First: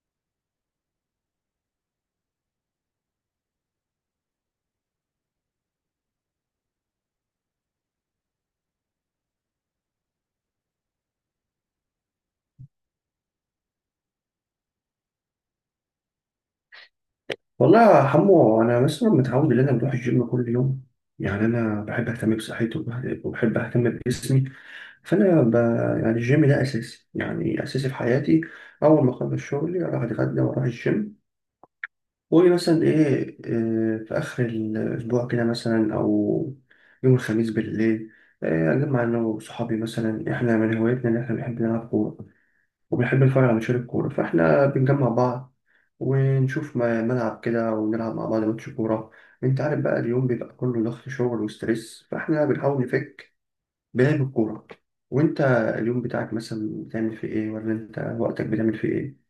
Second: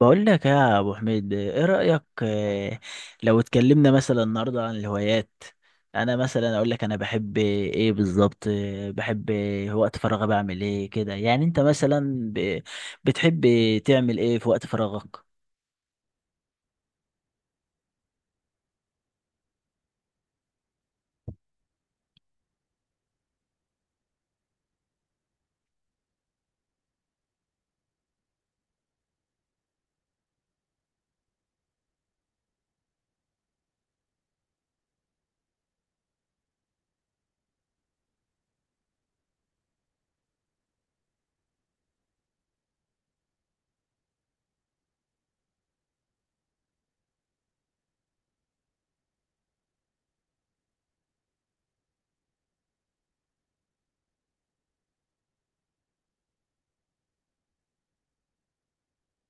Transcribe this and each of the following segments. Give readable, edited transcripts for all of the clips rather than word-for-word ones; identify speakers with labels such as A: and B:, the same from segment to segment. A: بقول لك يا ابو حميد، ايه رايك؟ لو اتكلمنا مثلا النهارده عن الهوايات. انا مثلا اقول لك انا بحب ايه بالظبط؟ بحب وقت فراغي بعمل ايه كده. يعني انت مثلا بتحب تعمل ايه في وقت فراغك؟
B: والله يا حمو، انا مثلا متعود ان انا بروح الجيم كل يوم. يعني انا بحب اهتم بصحتي وبحب اهتم بجسمي. فانا ب... يعني الجيم ده اساسي، يعني اساسي في حياتي. اول ما اخلص شغلي اروح اتغدى واروح الجيم. ومثلا ايه، في اخر الاسبوع كده مثلا، او يوم الخميس بالليل، اجمع انا وصحابي. مثلا احنا من هوايتنا ان احنا بنحب نلعب كوره، وبنحب نتفرج على ماتشات الكورة، فإحنا بنجمع بعض ونشوف ملعب كده ونلعب مع بعض ماتش كورة. أنت عارف بقى، اليوم بيبقى كله ضغط شغل وستريس، فإحنا بنحاول نفك بلعب الكورة. وأنت اليوم بتاعك مثلا بتعمل فيه إيه، ولا أنت وقتك بتعمل فيه إيه؟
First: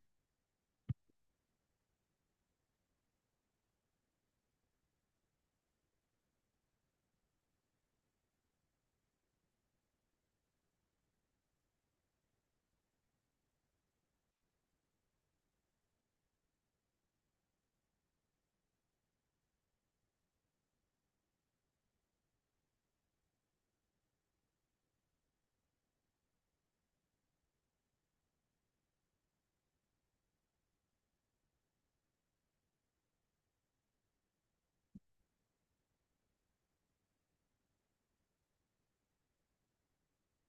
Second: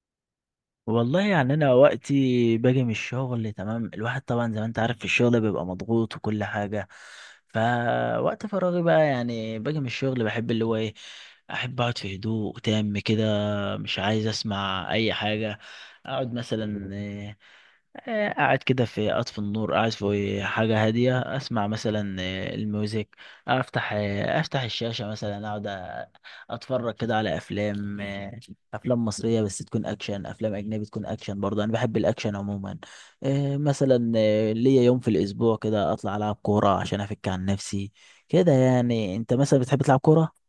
A: والله يعني انا وقتي باجي من الشغل، تمام. الواحد طبعا زي ما انت عارف في الشغل بيبقى مضغوط وكل حاجه. فوقت فراغي بقى يعني، باجي من الشغل بحب اللي هو ايه، احب اقعد في هدوء تام كده. مش عايز اسمع اي حاجه. اقعد مثلا، قاعد كده، في أطفي النور، قاعد في حاجة هادية أسمع مثلا الميوزك. أفتح الشاشة مثلا، أقعد أتفرج كده على أفلام، أفلام مصرية بس تكون أكشن، أفلام أجنبي تكون أكشن برضه، أنا بحب الأكشن عموما. مثلا ليا يوم في الأسبوع كده أطلع ألعب كورة عشان أفك عن نفسي كده. يعني أنت مثلا بتحب تلعب كورة؟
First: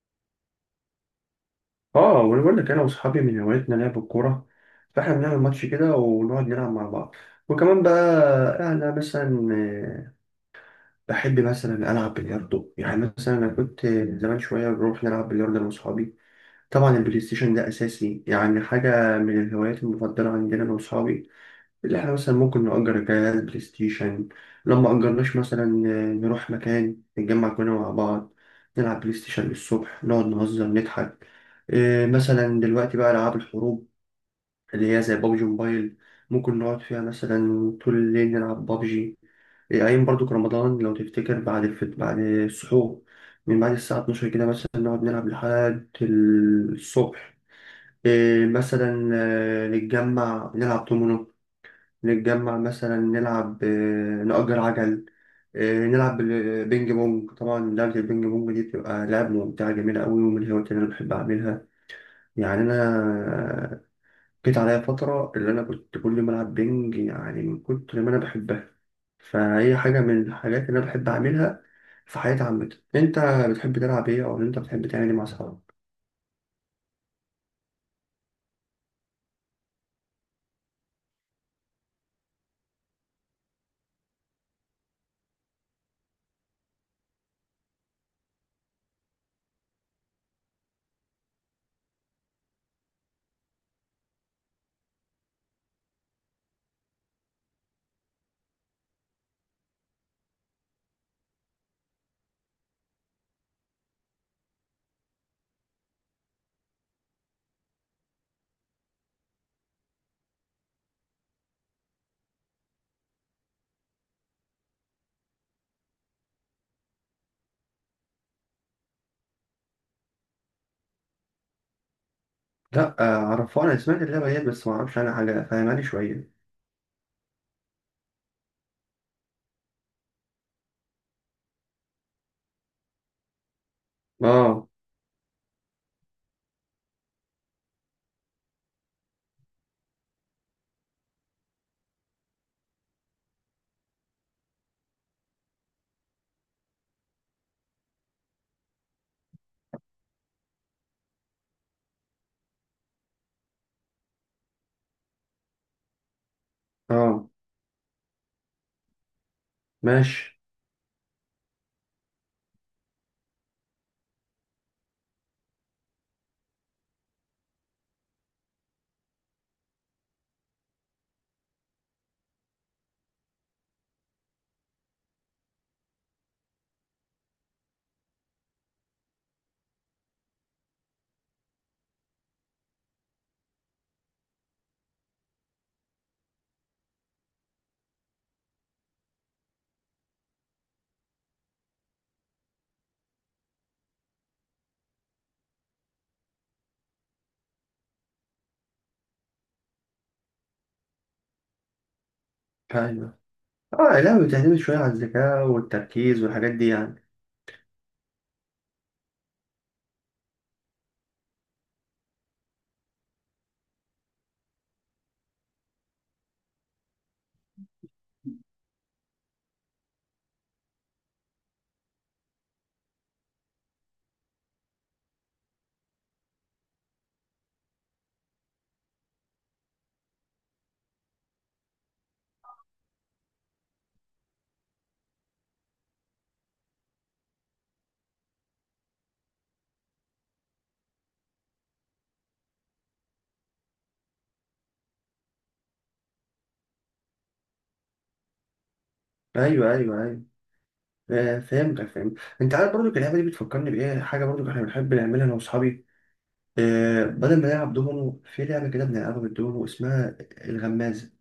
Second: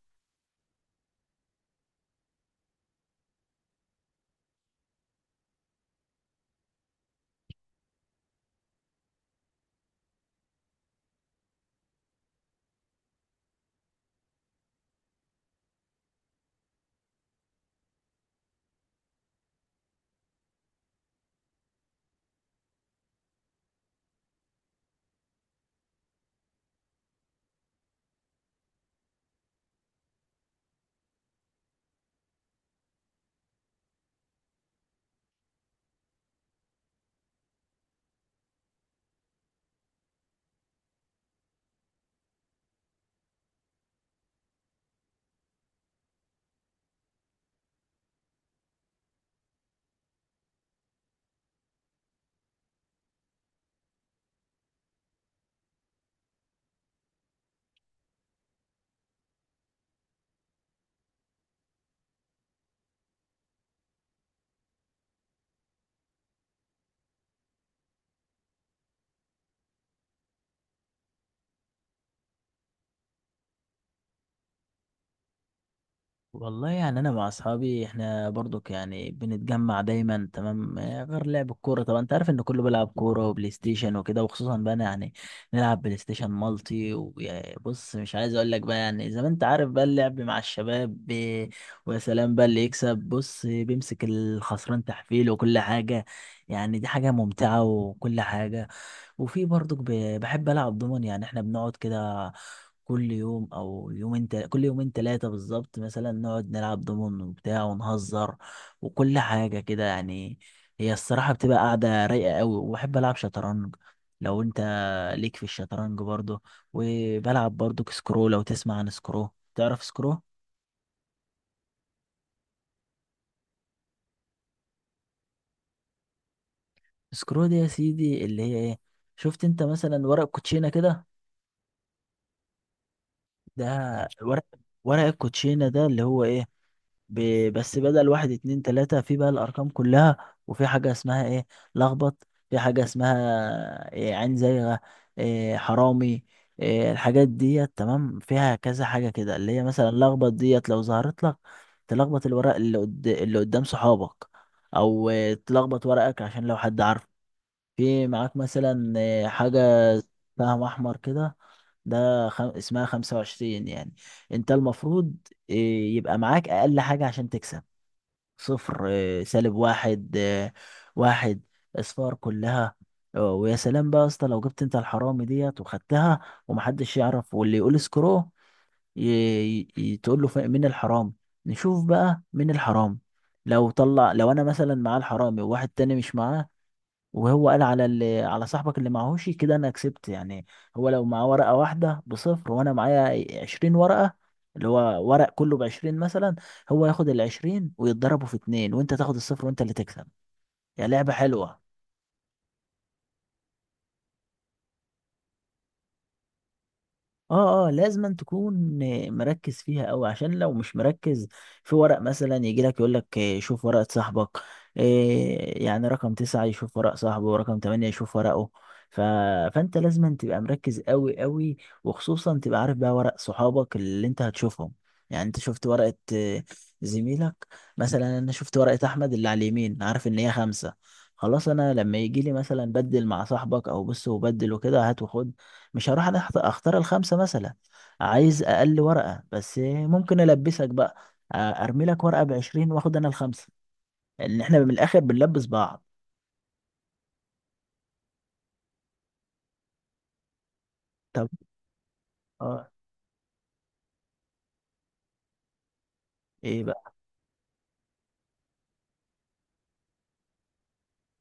B: آه، وأنا بقول لك، أنا وأصحابي من هوايتنا لعب الكورة، فإحنا بنعمل ماتش كده ونقعد نلعب مع بعض. وكمان بقى أنا مثلا، بحب مثلا ألعب بلياردو. يعني مثلا أنا كنت زمان شوية بروح نلعب بلياردو أنا وأصحابي. طبعا البلاي ستيشن ده أساسي، يعني حاجة من الهوايات المفضلة عندنا أنا وأصحابي. اللي إحنا مثلا ممكن نأجر جهاز بلاي ستيشن، لما أجرناش مثلا نروح مكان نتجمع كلنا مع بعض، نلعب بلاي ستيشن للصبح، نقعد نهزر نضحك. إيه مثلا دلوقتي بقى ألعاب الحروب، اللي هي زي بابجي موبايل، ممكن نقعد فيها مثلا طول الليل نلعب بابجي. إيه، أيام برضو في رمضان لو تفتكر بعد بعد السحور، من بعد الساعة 12 كده مثلا، نقعد نلعب لحد الصبح. إيه مثلا، نتجمع نلعب دومينو، نتجمع مثلا نلعب، نأجر عجل، نلعب بينج بونج. طبعا لعبة البينج بونج دي بتبقى لعبة ممتعة جميلة أوي، ومن الهوايات اللي أنا بحب أعملها. يعني أنا جيت عليا فترة اللي أنا كنت كل ما ألعب بينج، يعني من كتر ما أنا بحبها، فهي حاجة من الحاجات اللي أنا بحب أعملها في حياتي عامة. أنت بتحب تلعب إيه، أو أنت بتحب تعمل إيه مع أصحابك؟
A: والله يعني انا مع اصحابي احنا برضك يعني بنتجمع دايما، تمام. غير لعب الكوره طبعا، انت عارف ان كله بيلعب كوره وبلاي ستيشن وكده. وخصوصا بقى أنا يعني نلعب بلاي ستيشن مالتي. وبص مش عايز اقول لك بقى، يعني زي ما انت عارف بقى اللعب مع الشباب ويا سلام بقى اللي يكسب بص بيمسك الخسران تحفيل وكل حاجه. يعني دي حاجه ممتعه وكل حاجه. وفي برضك بحب العب دومن، يعني احنا بنقعد كده كل يوم او يومين، كل يومين ثلاثة بالظبط مثلا نقعد نلعب دومن وبتاع ونهزر وكل حاجة كده يعني. هي الصراحة بتبقى قاعدة رايقة قوي. وبحب العب شطرنج، لو انت ليك في الشطرنج برضه. وبلعب برضه سكرو، لو تسمع عن سكرو. تعرف سكرو؟
B: لأ، عرفوها، أنا سمعت اللعبة ديت بس معرفش عنها حاجة، فاهماني شوية.
A: سكرو دي يا سيدي اللي هي ايه، شفت انت مثلا ورق كوتشينة كده؟ ده ورق،
B: اه.
A: ورق الكوتشينة ده اللي هو ايه، بس بدل واحد اتنين تلاتة في بقى الأرقام كلها. وفي حاجة اسمها ايه، لخبط. في حاجة اسمها إيه، عين زيغة. إيه، حرامي. إيه الحاجات ديت. تمام، فيها كذا حاجة كده، اللي هي مثلا لخبط، ديت لو ظهرت لك تلخبط الورق اللي اللي قدام صحابك. أو إيه، تلخبط ورقك عشان لو حد عارفه.
B: اه.
A: في معاك مثلا حاجة
B: ماشي.
A: سهم أحمر كده، ده اسمها 25 يعني. أنت المفروض آه، يبقى معاك أقل حاجة عشان تكسب: صفر، سالب واحد، واحد، أصفار كلها. ويا سلام بقى يا اسطى لو جبت أنت الحرامي ديت وخدتها ومحدش يعرف واللي يقول سكرو ي... تقول له مين الحرام. نشوف بقى مين الحرام. لو طلع، لو أنا مثلا معاه الحرامي وواحد تاني مش معاه، وهو قال على اللي، على صاحبك اللي معهوش كده، انا كسبت يعني. هو لو معاه ورقة واحدة بصفر وانا معايا 20 ورقة، اللي هو ورق كله ب20 مثلا، هو ياخد الـ20 ويتضربوا في اتنين، وانت تاخد الصفر وانت اللي تكسب. يعني لعبة حلوة.
B: ايوه. اه، لا بتعتمد شويه على الذكاء والتركيز والحاجات دي يعني.
A: اه، اه، لازم أن تكون مركز فيها قوي. عشان لو مش مركز، في ورق مثلا يجي لك يقول لك شوف ورقة صاحبك. إيه، يعني رقم تسعة يشوف ورق صاحبه، ورقم تمانية يشوف ورقه. ف... فانت لازم أن تبقى مركز قوي قوي. وخصوصا تبقى عارف بقى ورق صحابك اللي انت هتشوفهم. يعني انت شفت ورقة زميلك، مثلا انا شفت ورقة احمد اللي على اليمين، عارف ان هي خمسة. خلاص انا لما يجي لي مثلا بدل مع صاحبك او بص، وبدل وكده هات وخد، مش هروح انا اختار الخمسه مثلا. عايز اقل ورقه، بس ممكن البسك بقى. آه، ارمي لك ورقه ب 20 واخد انا الخمسه. ان احنا من الاخر بنلبس بعض.
B: ايوه، ايوه، ايوه.
A: طب،
B: آه، فهمتك. فهمت. انت
A: اه،
B: عارف برضو اللعبه دي بتفكرني بايه؟ حاجه برضو احنا بنحب نعملها انا واصحابي.
A: ايه بقى؟
B: آه، بدل ما نلعب دومينو، في لعبه كده بنلعبها بالدومينو اسمها الغمازه.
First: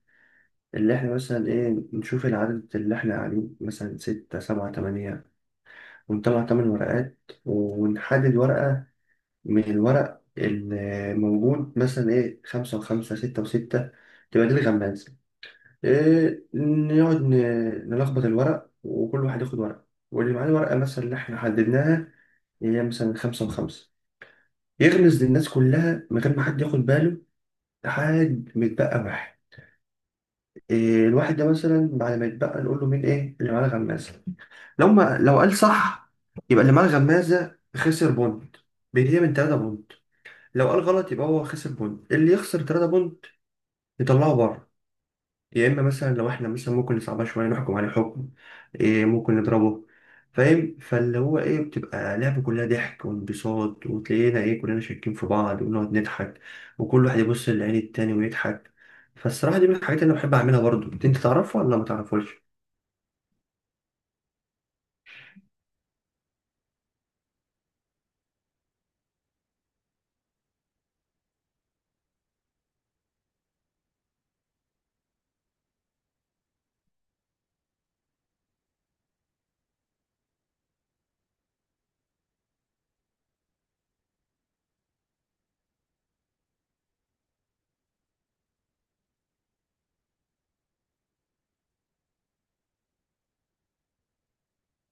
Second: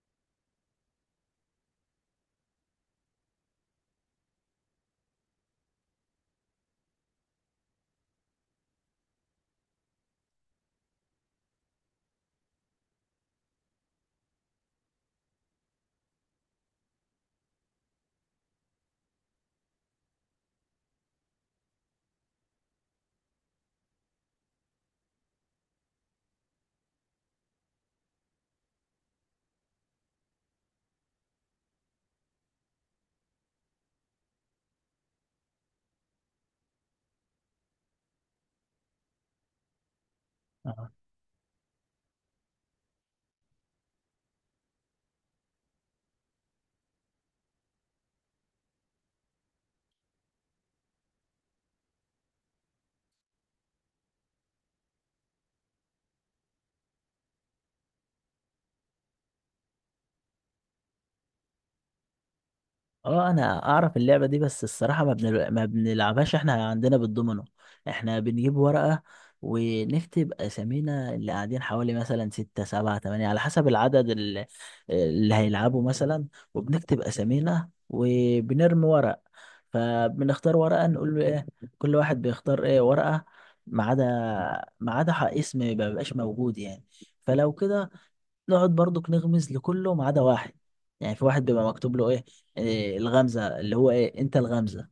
B: اللي احنا مثلا ايه، نشوف العدد اللي احنا قاعدين مثلا ستة سبعة تمانية، ونطلع تمن ورقات، ونحدد ورقة من الورق الموجود، مثلا ايه، خمسة وخمسة، ستة وستة، تبقى دي الغمازة. إيه، نقعد نلخبط الورق، وكل واحد ياخد ورق، واللي معاه الورقة مثلا اللي احنا حددناها، هي مثلا خمسة وخمسة، يغمز للناس كلها من غير ما حد ياخد باله، لحد ما يتبقى واحد. إيه، الواحد ده مثلا بعد ما يتبقى نقول له مين ايه اللي معاه الغمازة. لو ما لو قال صح، يبقى اللي معاه الغمازة خسر بوند، بيتهيأ من تلاتة بوند. لو قال
A: آه.
B: غلط يبقى هو خسر بونت، اللي يخسر 3 بونت يطلعه بره. يا اما مثلا لو احنا مثلا ممكن نصعبها شويه، نحكم عليه حكم، إيه، ممكن نضربه. فاهم؟ فاللي هو ايه، بتبقى لعبة كلها ضحك وانبساط، وتلاقينا ايه، كلنا شاكين في بعض ونقعد نضحك، وكل واحد يبص لعين التاني ويضحك. فالصراحة دي من الحاجات اللي انا بحب اعملها. برضو انت تعرفها ولا ما تعرفوش؟
A: اه انا اعرف اللعبه دي بس الصراحه ما بنلعبهاش. احنا عندنا بالدومينو، احنا بنجيب ورقه ونكتب اسامينا اللي قاعدين حوالي مثلا ستة سبعة تمانية على حسب العدد اللي، اللي هيلعبوا مثلا. وبنكتب اسامينا وبنرمي ورق، فبنختار ورقه نقول له ايه، كل واحد بيختار ايه ورقه، ما عدا اسم ما بيبقاش موجود يعني. فلو كده نقعد برضك نغمز لكله ما عدا واحد. يعني في واحد بيبقى مكتوب له ايه، إيه، الغمزة، اللي هو ايه، انت الغمزة.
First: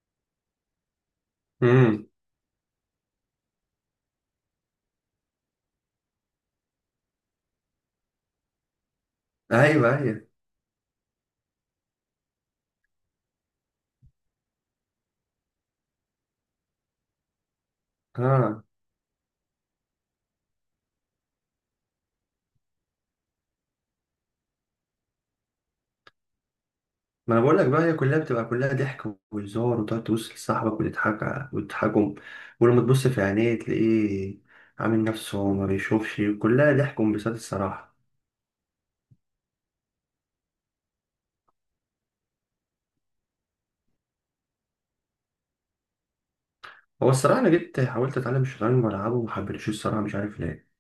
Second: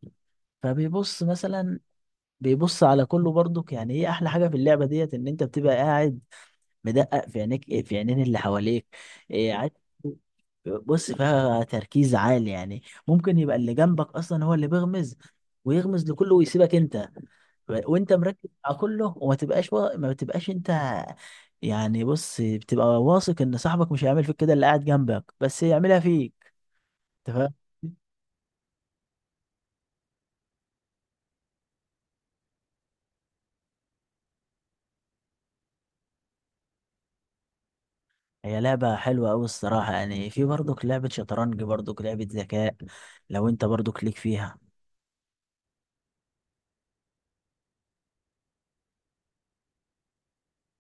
A: فبيبص مثلا،
B: امم.
A: بيبص على كله برضك. يعني ايه احلى حاجة في اللعبة ديت، ان انت بتبقى قاعد مدقق في عينيك، في عينين اللي حواليك. إيه، عايز،
B: ايوه، ايوه.
A: بص فيها تركيز عالي يعني. ممكن يبقى اللي جنبك اصلا هو اللي بيغمز، ويغمز لكله ويسيبك انت، وانت مركز
B: اه،
A: على كله، وما تبقاش ما بتبقاش انت. يعني بص، بتبقى واثق ان صاحبك مش هيعمل فيك كده، اللي قاعد جنبك بس يعملها فيك. انت
B: ما انا
A: فاهم؟
B: بقول لك بقى، هي كلها بتبقى كلها ضحك وهزار، وتقعد تبص لصاحبك وتضحك، وتضحكهم. ولما تبص في عينيه تلاقيه عامل نفسه ما بيشوفش، كلها ضحك وانبساط الصراحة.
A: هي لعبة حلوة أوي الصراحة يعني. في برضك لعبة شطرنج، برضك لعبة ذكاء، لو أنت برضك ليك فيها.
B: هو الصراحة انا جيت حاولت اتعلم الشطرنج والعبه وما حبيتش، الصراحة مش عارف ليه.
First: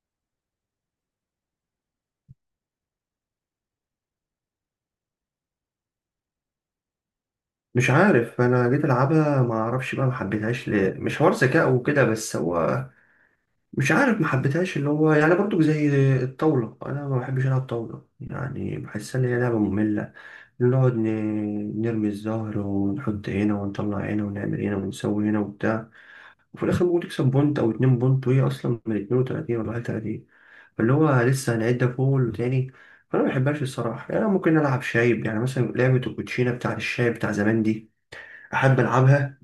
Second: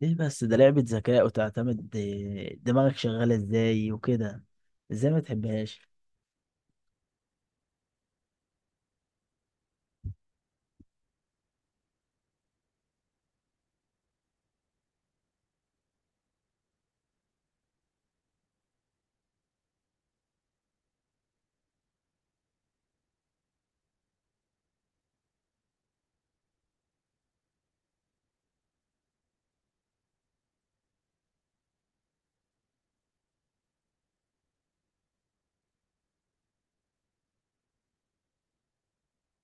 A: ليه بس؟ ده لعبة ذكاء، وتعتمد دماغك شغالة ازاي وكده، ازاي ما تحبهاش؟
B: مش عارف، انا جيت العبها ما اعرفش بقى، ما حبيتهاش ليه، مش حوار ذكاء وكده بس، هو مش عارف. ما حبيتهاش، اللي هو يعني برضو زي الطاولة، انا ما بحبش العب طاولة، يعني بحسها ان هي لعبة مملة. نقعد نرمي الزهر، ونحط هنا ونطلع هنا ونعمل هنا ونسوي هنا وبتاع، وفي الآخر ممكن تكسب بونت أو اتنين بونت، وهي أصلا من اتنين وتلاتين، ولا حاجة تلاتين، فاللي هو لسه هنعدها فول وتاني. فأنا ما بحبهاش الصراحة. يعني أنا ممكن ألعب شايب، يعني مثلا لعبة الكوتشينة بتاع الشايب بتاع زمان دي أحب ألعبها.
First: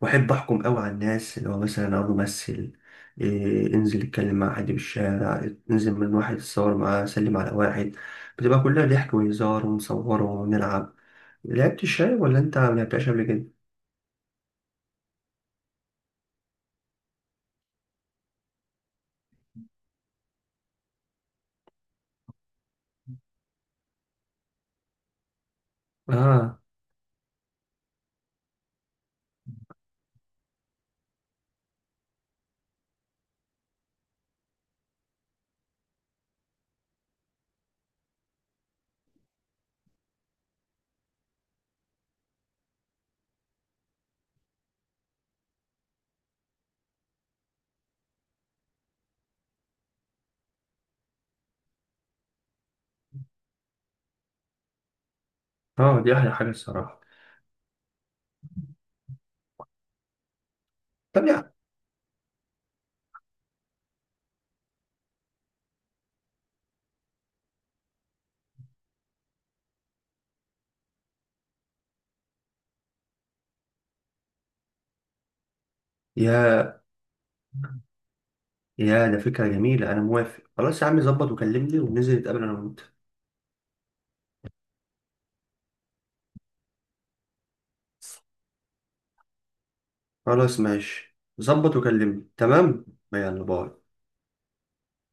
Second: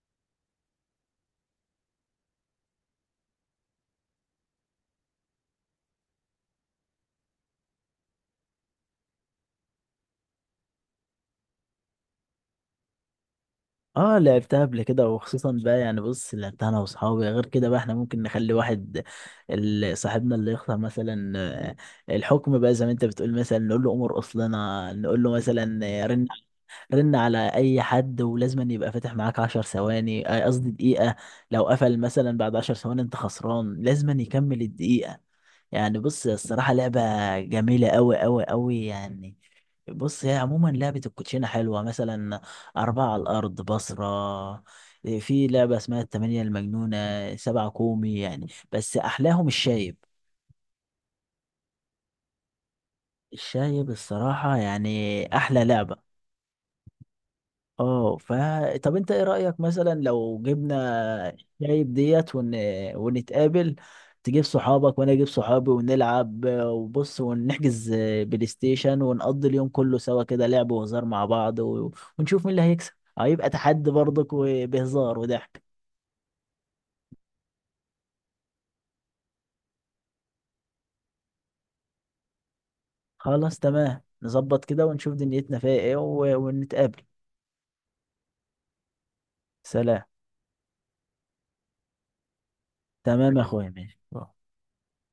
B: وأحب أحكم أوي على الناس، اللي هو مثلا أقول له مثل إيه، انزل اتكلم مع حد في الشارع، انزل من واحد اتصور معاه، سلم على واحد. بتبقى كلها ضحك وهزار، ونصوره ونلعب. لعبت الشاي ولا انت ما لعبتهاش قبل كده؟
A: اه لعبتها قبل كده. وخصوصا بقى يعني بص لعبتها انا واصحابي غير كده بقى، احنا ممكن نخلي واحد صاحبنا اللي يختار مثلا الحكم بقى زي ما انت بتقول. مثلا نقول له امر، اصلنا نقول له مثلا رن.
B: اه.
A: رن على اي حد، ولازم أن يبقى فاتح معاك 10 ثواني، قصدي دقيقة. لو قفل مثلا بعد 10 ثواني، انت خسران. لازم أن يكمل الدقيقة. يعني بص الصراحة لعبة جميلة أوي أوي أوي يعني. بص هي عموما لعبة الكوتشينة حلوة. مثلا أربعة على الأرض بصرة، في لعبة اسمها التمانية المجنونة، سبعة كومي يعني، بس أحلاهم الشايب. الشايب الصراحة يعني أحلى لعبة.
B: اه، دي احلى حاجه الصراحه.
A: اه، ف، طب انت ايه رأيك مثلا لو
B: طب،
A: جبنا شايب ديت ونتقابل؟ تجيب صحابك وانا اجيب صحابي ونلعب وبص، ونحجز بلاي ستيشن، ونقضي اليوم كله سوا كده لعب وهزار مع بعض ونشوف مين اللي هيكسب. هيبقى تحدي برضك وبهزار وضحك.
B: يا يا ده فكره جميله، انا موافق. خلاص يا عم، ظبط وكلمني، وننزل نتقابل انا وانت.
A: خلاص تمام، نظبط كده ونشوف دنيتنا فيها ايه ونتقابل. سلام.
B: خلاص ماشي، ظبط وكلمني، تمام.
A: تمام يا
B: يلا
A: اخويا،
B: باي.
A: ماشي.